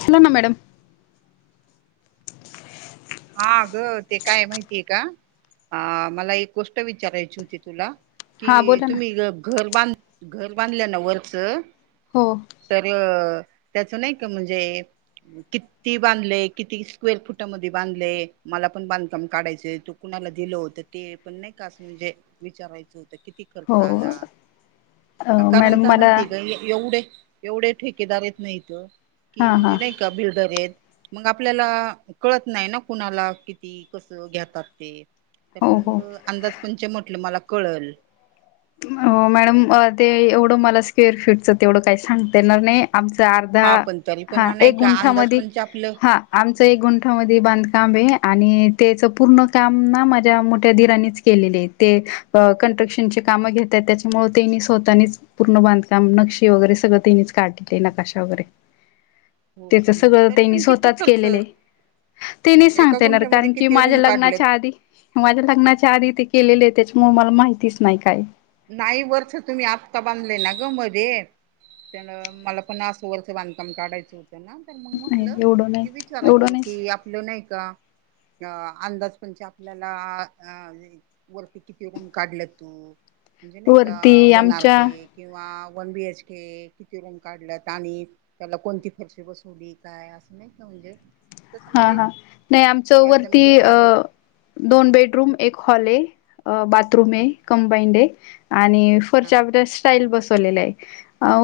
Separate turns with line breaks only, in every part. हला ना मॅडम
हा ग ते काय माहितीये का अ मला एक गोष्ट विचारायची होती तुला कि
हां बोला ना
तुम्ही घर बांध घर बांधल्या ना वरचं
हो
तर अ त्याच नाही का म्हणजे किती बांधलेय किती स्क्वेर फुटामध्ये बांधले मला पण बांधकाम काढायच तो कुणाला दिलं होतं ते पण नाही का असं म्हणजे विचारायचं होत? किती खर्च आला
हो
कारण
मॅडम
काय
मला
माहितीय का एवढे एवढे ठेके दार आहे ना हित की
हां
म्हणजे
हां
नाय का बिल्डर आहेत, मग आपल्याला कळत नाही ना कुणाला किती कसं घेतात ते! पण
हो हो
मग अंदाज पणच म्हटलं मला कळल.
हो मॅडम ते एवढं मला स्क्वेर फिटच तेवढं काही सांगते येणार नाही. आमचा अर्धा
हा पण तरी पण
हा
नाही
एक
का अंदाज
गुंठामध्ये
पंच आपलं
हा आमच एक गुंठामध्ये बांधकाम आहे आणि आणि त्या पूर्ण काम ना माझ्या मोठ्या धीरानीच केले ते क्रक्शनचे काम घेतात त्याच्यामुळेळ तेनी स्वतःनीच पूर्ण बांधकाम नक्षी वगैरे सगळं त्यांनीच काढलेले, नकाशा
हो
त्याच
का म्हणजे
सगळं
तरी
त्यांनी
पण किती
स्वतःच
खर्च
केलेले आहे. ते नाही
एका
सांगतेणार
गुंठ्यामध्ये
कारण की
किती
माझ्या
रूम काढलेत
लग्नाच्या आधी माझ्या लग्नाच्या आधी ते केलेले आहे त्याच्यामुळे मला माहितीच नाही काय.
नाही वरच तुम्ही आत्ता बांधले ना ग मध्ये? त्यान मला पण आसू वरचं बांधकाम काढायचं होत! ना मग
नाही
म्हटलं
एवढं नाही
कि
एवढं
विचारावं,
नाही
कि आपलं नाही का अ अंदाज म्हणजे आपल्याला अ वरती किती रुण काढला तू? म्हणजे नाही का
वरती
वन आर
आमच्या
के किंवा वन बीएच के किती रूम काढला, आणि त्याला कोणती फरशी बसवली काय असं नाही का म्हणजे तसं
हा
म्हणजे
हा नाही आमच
एकदा मी
वरती
घरी
अ
आलो
दोन बेडरूम एक हॉल आहे. अ बाथरूम आहे
हं,
कंबाईंड आहे आणि
हा
फरच्या स्टाईल बस केलेली आहे,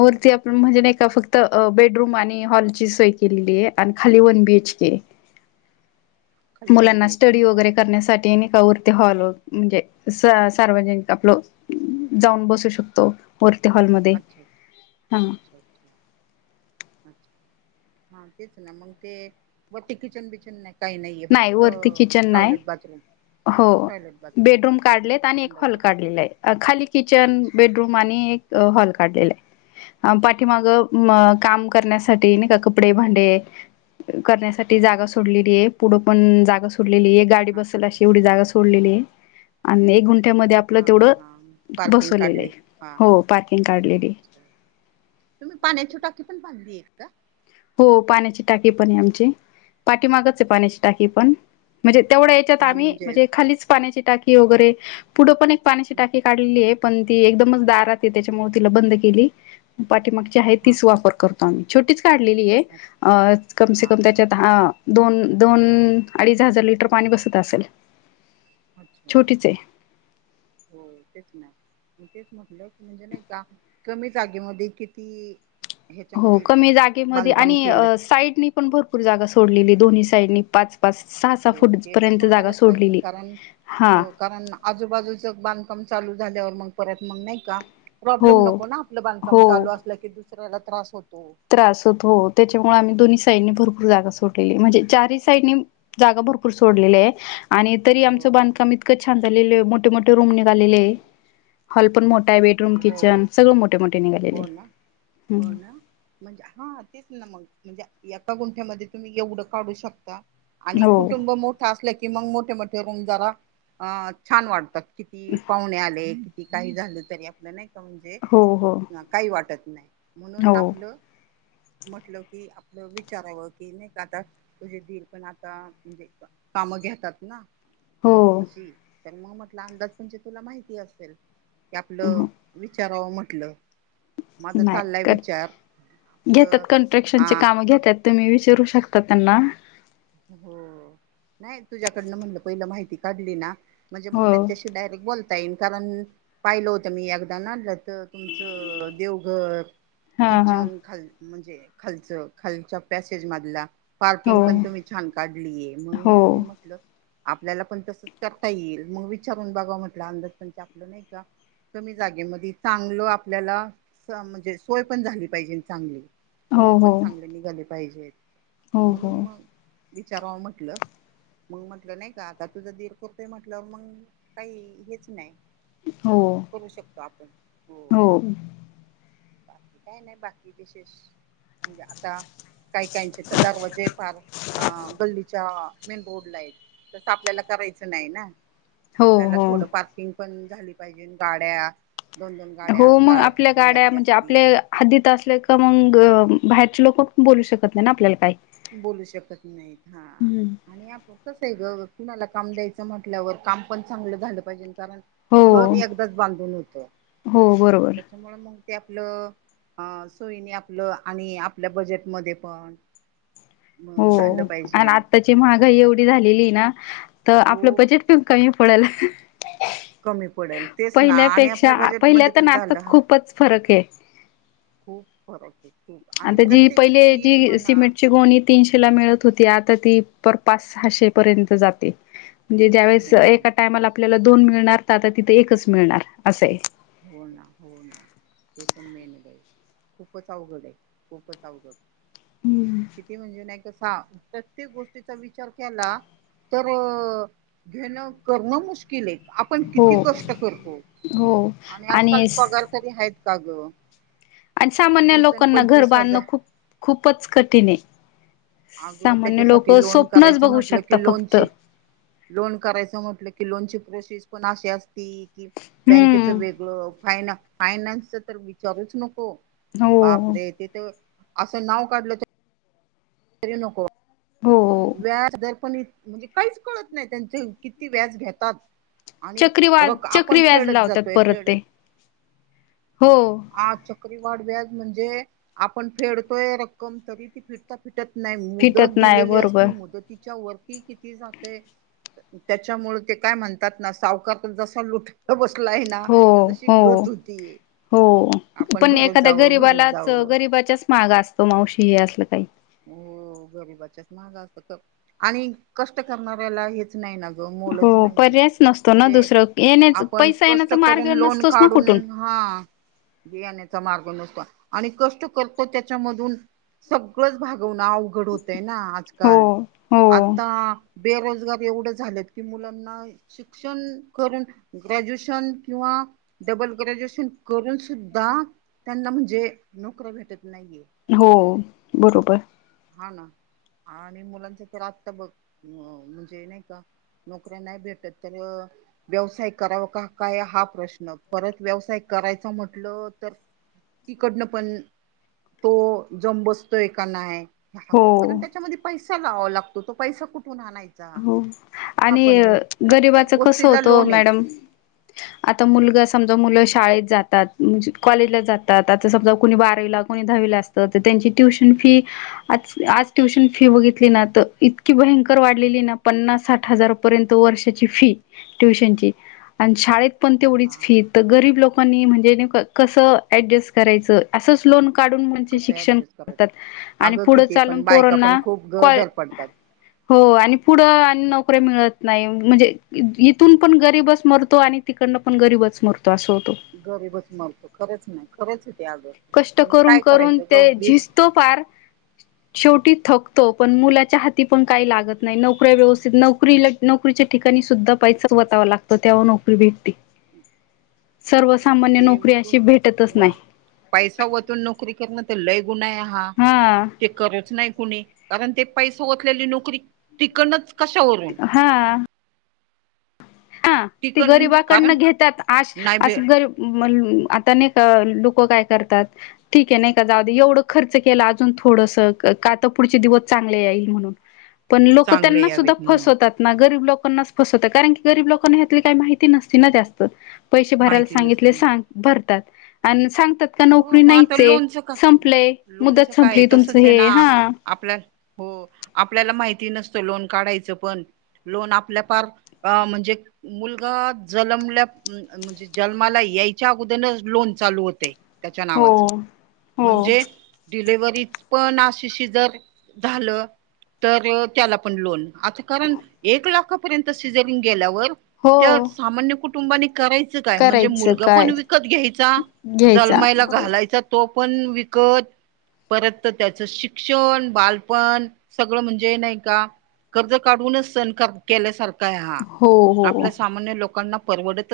वरती आपण म्हणजे नाही फक्त बेडरूम आणि हॉलची सोय केलेली आहे. खाली वन बी एच के आहे,
खाली वन
मुलाना
बी एच के आहे
स्टडी
का
वगैरे करण्यासाठी आणि वरती हॉल म्हणजे सार्वजनिक आपल जाऊन बसू शकतो. वरती हॉलमध्ये
अच्छा
हा
अच्छा अच्छा अच्छा अच्छ! हा तेच ना मग ते वटी किचन बिचन नाही काही नाहीये
नाही
फक्त
वरती किचन नाही
टॉयलेट बाथरूम?
हो
टॉयलेट बाथरूम
बेडरूम
हो
काढलेत आणि एक
संडास
हॉल
बाथ
काढलेला आहे खाली किचन
अच्छा
बेडरूम आणि एक हॉल काढलेला आहे. अ पाठीमाग अ काम करण्यासाठी नाही का कपडे, भांडे करण्यासाठी जागा
हां
सोडलेली आहे पुढं
ठीक
पण जागा सोडलेली आहे गाडी
हां
बसल अशी एवढी जागा सोडलेली आहे सोडलेली आणि एक गुण ठ्या
हा
आपलं तेवढ
हा हा पार्किंग
बसवलेलं
काढले
आहे,
हा हा
हो पार्किंग काढलेली आहे.
अच्छा तुम्ही पाण्या ची टाकीे पण बांधलीये का?
हो पाण्याची टाकी पण आहे आमची, पाठी मागच आहे पाण्याची टाकी पण म्हणजे तेवढ्या याच्यात आम्ही म्हणजे खालीच पाण्याची टाकी वगैरे पुढं पण एक पाण्याची टाकी काढलेली आहे. पण ती एकदमच दारात त्याच्यामुळे तिला बंद केली पाठीमागची आहे
हा
तीच वापर करतो. छोटीच काढलेली आहे,
हा
अ कमसे
हा
कम
हा
त्याच्या आ दोन दोन अडीच हजार लिटर पाणी बसत असेल.
अच्छा
छोटीच
अच्छा हा
आहे
हो तेच ना! म तेच म्हटलं की म्हणजे नाही का कमी जागेमध्ये किती
हो
ह्याच्यामध्ये
कमी जागेमध्ये
बांधकाम
आणि
केलं
साईडनी पण भरपूर जागा सोडलेली दोन्ही साईडनी पाच पाच सहा सहा
हो
फूट
ते तर
पर्यंत जागा
सोडायलाच पाहिजे,
सोडलेली
कारण
हा
हो कारण आजूबाजूच बांधकाम चालू झाल्यावर परत मग नाय का
हो
प्रॉब्लेम नको ना आपल बांधला
हो
चालू असल दुसऱ्याला त्रास नको.
त्रास होत हो त्याच्यामुळे आम्ही दोन्ही साईड भरपूर जागा सोडलेली म्हणजे चार साईडनी जागा भरपूर सोडलेली आहे. आणि तरी
हो
आमचं
हो
बांधकाम इतकं छान झालेलं आहे, मोठे मोठे रूम निघालेले आहे हॉल पण मो ठा आहे. बेडरूम
हो
किचन सगळं मोठे मोठे निघालेले
हो
आहे.
ना हो ना
हम्म
म्हणजे हा तेच ना मग म्हणजे एका गुंठ्यामध्ये तुम्ही एवढं काढू शकता आणि
हो
कुटुंब मोठा असलं की मग मोठे मोठे रूम जरा अं छान वाढतात किती पाहुणे आले किती काही झालं तरी आपलं नाही का म्हणजे
हो हो
काही वाटत नाही म्हणून
हो
आपलं म्हटलं की आपलं विचारावं कि नाही का आता तुझे दिईल पण आता म्हणजे कामं घेतात ना
हो
अशी त्यांनी मग म्हटलं अंदाज म्हणज तुला माहिती असेल क
हो
आपलं विचारावं म्हटलं माझा चाललाय
नाही
विचार
घेतात
आपलं
कन्स्ट्रक्शनचे
अ
काम घेतात तुम्ही विचारू शकता त्यांना
हो नाही तुझ्याकडनं म्हटलं पहिलं माहिती काढली ना म्हणजे मग
हो
त्यांच्याशी डायरेक्ट बोलता येईन कारण पाहिलं होतं मी एकदा न तर तुमचं देवघर
हा हा
किचन खाल म्हणजे खालच खालच्या पॅसेज मधला
हो
पार्किंग पण तुम्ही छान काढलीय मग
हो
म्हण म्हटल आपल्याला पण तसच करता येईल मग विचारून बघा म्हटलं अंदाज पण आपलं नाही का कमी जागेमध्ये चांगलं आपल्याला म्हणजे सोय पण झाली पाहिजे चांगली
हो
रूम
हो
पण चांगले निघाले पाहिजेत
हो
म्हणून
हो
मग विचारवा म्हटलं मग म्हटलं नाही का आता तुझं दीर कोरतोय म्हटल्यावर मग काही हेच नाही
हो
करू शकतो आपण हो बाकी काही नाही नाही बाकी विशेष म्हणजे आता काही काहीचे तर दरवाजे पह अ गल्लीच्या मेनबोर्डला आहेत तसं आपल्याला करायचं नाही ना
हो
आपल्याला
हो
थोडं पार्किंग पण झाली पाहिजे गाड्या दोन दोन गाड्या
हो मग
असतात
आपल्या गाड्या
मुलाची
म्हणजे
असती
आपल्या हदीत मग बाहेरचे लोक बोलू शकत नाही ना आपल्याला काही
बोलू शकत नाहीत हा
हम्म
आणि आप कस आहे ग कुणाला काम द्यायचं म्हटल्यावर काम पण चांगलं झालं पाहिजे कारण घर
हो
एकदाच बांधून होत
हो बरोबर
त्याच्यामुळे मग ते आपलं सोयीने आपलं आणि आपल्या बजेटमध्ये पण
हो
झालं पाहिजे.
आणि आत्ताची महागाई एवढी झालेली ना तर आपलं
खूप
बजेट प कमी होळला
कमी पडेल तेच ना आणि
पहिल्यापेक्षा
आपल्या
पहिल्या
बजेटमध्ये
तर
पण झालं
नातात
हा
खूपच फरक आहे
खूप फरक आहे खूप आणि
आता जी
प्रत्येक
पहिले
स्टील
जी
म्हणा
सिमेंटची गोणी तीनशेला मिळत होती आता ती पाच सहाशे पर्यंत जाते म्हणे ज्यास
हो ना
एका टायला आपल्याला दोन मिळणार तर आता तिथं एकच मिळणार असं आहे
हो ना हो ना ते पण मेन आहे बाई खूपच अवघड आहे खूपच अवघड
हम्म
किती म्हणजे नाही कसं हा प्रत्येक गोष्टीचा विचार केला तर घेणं करणं मुश्किल आहे आपण
हो
किती कष्ट करतो
हो
आणि आजकाल पगार तरी आहेत का ग
आणि सामान्य
वीस आणि
लोकांना घर
पंचवीस
बांधणं
हजार
खूप खूपच कठीण आहे
अगं
सामान्य लोक
त्याच्यासाठी लोन
स्वप्नच
करायचं
बघू
म्हटलं
शकता
की
फक्त
लोनची लोन करायचं म्हटलं कि लोनची प्रोसेस पण अशी असती कि बँकेच
हम्म
वेगळं फाईना फायनान्सचा तर विचारूच नको
हो
बापरे ते तर असं नाव काढलं तर तरी नको
हो
व्याज दर पण म्हणजे काहीच कळत नाही त्यांचे किती व्याज घेतात आणि
चक्रीवा
रक
चक्री
आपण
व्याज
फेडत
लावतात
जातोय
परत
फेड
ते हो
आ चक्रीवाढ व्याज म्हणजे आपण फेडतोय रक्कम तरी ती फिटता फिटत नाही मुदत
फिटत नाही
दिलेली असते
बरोबर
तिच्या वरती किती जाते त्याच्यामुळे ते काय म्हणतात ना सावकार तर जसा लुटायला बस लाय आहे ना
हो
तशी
हो
गत होती
हो
आपण
पण
भरत
एखाद्या
जावं भरत
गरीबालाच
जावं
गरीबाच्याच माग असतो मावशी हे असलं काही
हो गरीबाच्याच मागं असतं आणि कष्ट करणाऱ्याला हेच नाही ना मोलचं
हो
नाहीये
पर्यायच नसतो ना
म्हणजे
दुसरं येण्याच
आपण
पैसा
कष्ट
येण्याचा मार्ग
करून लोन
नसतोच ना कुठून
काढून हा हा बियाणे मार्ग नसतो आणि कष्ट करतो त्याच्यामधून सगळंच भाग वणं अवघड होतंय ना
हो
आजकाल
हो
आत्ता बेरोजगार एवढं झालेत की मुलांना शिक्षण करून ग्रॅज्युएशन किंवा डबल ग्रॅज्युएशन करून सुद्धा त्यांना म्हणजे नोकऱ्या भेटत नाहीये
हो बरोबर
हा ना आणि मुलांच तर आत्ता बघ म्हणजे नाही का नोकऱ्या नाही भेटत तर व्यवसाय करावं का काय हा प्रश्न परत व्यवसाय करायचा म्हटलं तर तिकडनं पण तो जम बसतोय का नाय हा
हो
पण त्याच्यामध्ये पैसा लावावा लागतो तो पैसा कुठ
हो आणि
आहे ना प्रत्येक
गरीबाच कसं
गोष्टीला
होतं
लोन आहे
मॅडम आता मुलगा समजा मुलं शाळेत जातात म्हणजे कॉलेजला जातात आता समजा कोणी बारावीला कोणी दहावीला असतं तर त्यांची ट्युशन फी आज ट्युशन फी बघितली ना तर इतकी भयंकर वाढ लेली आहे ना पन्नास साठ हजार पर्यंत वर्षाची फी ट्युशनची आणि शाळेत पण
हो ना
तेवढीच फी तर गरीब लोकांनी म्हणजे नेमकं कसं ऍडजस्ट करायचं असंच लोन काढून म्हणजे
कसं
शिक्षण
ऍडजस्ट
करतात
करायचं
आणि
अगं
पुढं
किती
चालून
पण बायका पण
पोरांना
खूप ग
काॅ
धडपडतात
हो आणि पुढं आणि नोकऱ्या मिळत नाही म्हणजे इथून पण गरीबच मरतो आणि तिकडनं पण गरीबच मरतो असं होतो
गरीबच मरतो खरंच नाही खरंच आहे ते अगं
कष्ट
आणि
करून
काय
करून
करायचं ग
ते
वीस
झिजतो फार शेवटी थकतो पण मुलाच्या हाती पण काय लागत नाही नोकऱ्या व्यवस्थित नोकरीला नोकरीच्या ठिकाणी सुद्धा पैसाच वतावा लागतो तेव्हा नोकरी भेटती
[unintelligible] ते
अशी
वतून
भेटतच
व
नाही
पैसा वतून नोकरी करणं तर लय गुन्हा आहे हा ते करुच नाही कुणी कारण ते पैसे सलेली [unintelligible] नोकरी तिकनच
हा हा ती
टिकण
गरीबाकडनं
कारण
घेतात आश
नाही
अस
भे
गरीब म आता नाही का लोक काय करतात ठीक आहे नाही का जाऊ दे एवढं खर्च केला अजून थोडं थड [unintelligible] का तर पुढचे दिवस चांगले येईल म्हणून पण लोक
चांगले
त्यांना सुद्धा
यावेत म्हणून
फसवतात ना गरीब लोकांनाच फसवतात कारण की गरीब लोकांना यातली काही माहिती नसती ना जास्त पैसे भरायला
माहिती नसते
सांगितले सां
माहिती
भरतात आणि सां
हो मग आता लोनचं का लोनचं
मुदत
काय
संपली तुमचं
तसच आहे ना
हे हा
आपल्या हो आपल्याला माहिती नसतं लोन काढायचं पण लोन आपल्या पार म्हणजे मुलगा जनमला म्हणजे जन्माला यायच्या अगोदनच लोन चालू हुतय त्याच्या
हो
नावाच
हो
म्हणजे डिलेव्हरी पण आशी शीजर झालं तर त्याला पण लोन आता कारण एक लाखापर्यंत सिजरिंग गेल्यावर त्या
हो
सामान्य कुटुंबानी करायचं काय म्हणजे
करायचं
मुलगा पण
काय
विकत घ्यायचा
घ्यायचा
जलमाईला
बरोबर
घालायचा तो पण विकत परत तर त्याचं शिक्षण बालपण सगळं म्हणजे नाही का कर्ज काढूनच सणकार [unintelligible] केल्यासारखा आहे हा
हो हो
आपल्या सामान्य लोकांना परवडत [unintelligible]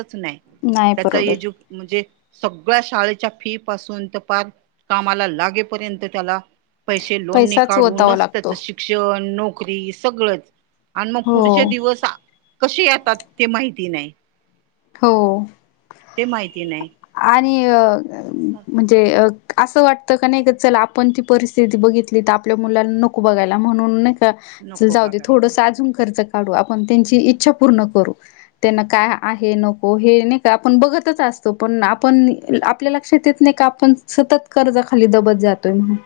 नाही
त्या
परवडत
[unintelligible] म्हणजे सगळ्या शा फी पासून तर पार कामाला लागेपर्यंत त्याला पैसे लोनने
पैसाच ओतावा
काढूनच त्याच
लागतो
शिक्षण नोकरी सगळंच आणि मग
हो
पुढचे दिवस कसे येतात ते माहिती नाही
हो
ते माहिती नाही
आणि अ म्हणजे अ असं वाटतं का नाही का चला आपण ती परिस्थिती बघितली तर आपल्या मुलांना नको बघायला म्हणून
नको
जाऊदे थोडस
बघायला.
अजून खर्च आपण त्यांची इच्छा पूर्ण करू त्यांना काय हे नको हे नाही का आपण बघतच असतो पण आपण आपल्या लक्षात येत नाही का आपण सतत कर्जा खाली दबत जातोय म्हणून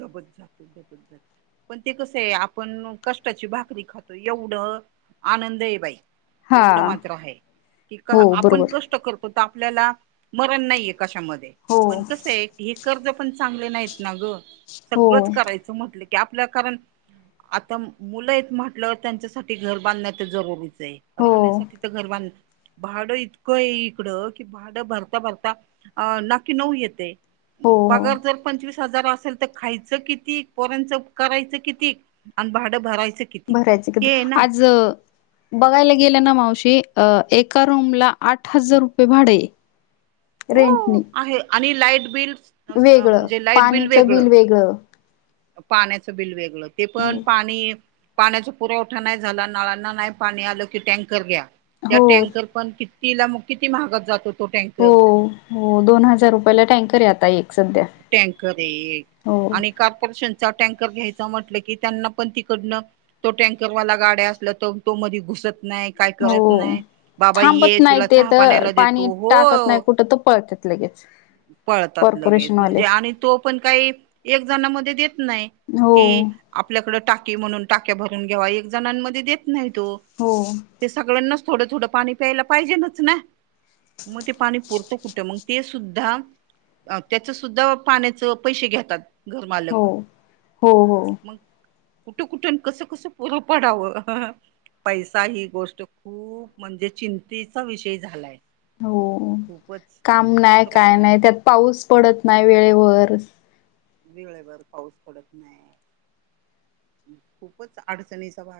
दबत जात दबत जात पण ते कस आहे आपण कष्टाची भाकरी खातो एव आनंद आहे बाई
हा
एवढं मात्र आहे की का
हो
आपण
बरोबर
कष्ट करतो तर आपल्याला मरण नाही येत कशामध्ये
हो
पण कस आहे हे कर्ज पण चांगले नाहीत ना ग
हो
सगळंच करायचं म्हटलं आपल्या कारण आता मुलं आहेत म्हटलं त्यांच्यासाठी घर बांधण्या तर जरुरीच
हो
राहण्यासाठी
हो
तर घर बां [unintelligible] भाडं इतकं आहे इकडं कि भाडं भरता भरता अ नाकी नऊ येते
हो
पगार जर पंचवीस हजार असेल खायचं किती पोरांचं करायचं किती आणि भाडं भरायचं किती
बरायच कधी
हे ना
आज बघायला गेलं ना मावशी अ एका रूम ला आठ हजार रुपये भाडे
हो
रेंटने
आहे आणि लाईट बिल म्हणजे लाईट बिल
पाणीचं
वेगळ
वेगळं
पाण्याचं बिल वेगळ ते पण पाणी पाण्याचा पुरवठा नाही झाला नळांना नाही पाणी आलं की टँकर घ्या त्या
हो
टँकर पण किती तिला मग किती महागात जातो तो
हो
टँकर
हो दोन हजार रुपयाला टँकर येता एक सध्या
टँकर आहे
हो
आणि कारॉर्पोरेशन [unintelligible] टॅकर् घ्यायच म्हटलं की त्यांना पण तिकडन तो टॅकर् गाड्या असल्या तरो मधी घुसत नाही काय करत
हो
नाही बाबा ये
थांबत नाही
तुला
ते
चहा
तर
पाण्याला
पाणी
देतो
टाकत नाही
हो
कुठं तर पळत लगेच,,
पळतात लगेच.
कॉर्पोरेशनवाले
म्हणजे, आणि तो पण काही एक जणामध्ये देत नाहीत,
हो
कि आपल्याकडे टाकऽऽ म्हणून टाक्या भरून घ्यावा एक जणां मधे देत नाही तो,
हो
सगळं नऽऽ थोडं थोडं पाणी प्यायला पाहिजे लच ना,, मग ते पाणी पुरतं कुठे मगऽऽ ते सुद्धा,,, त्याच सुद्धा पाण्याच पैसे घेतात.
हो,
घरमालक
हो, हो,.
मग कुठं, कुठून कसं, कसं पुरं पडावं. पैसा ही गोष्ट खूऽप म्हणजे चिंतेचा विषय झालाय.
हो,,
खूपच
काम नाही,
खरंच
काय
ना
नाय त्यात पाऊस पडतऽऽ नाही वेळेवर.
वेळेवरर पाऊस पडत नाही,, खूपच अडचणीचा भागऽऽ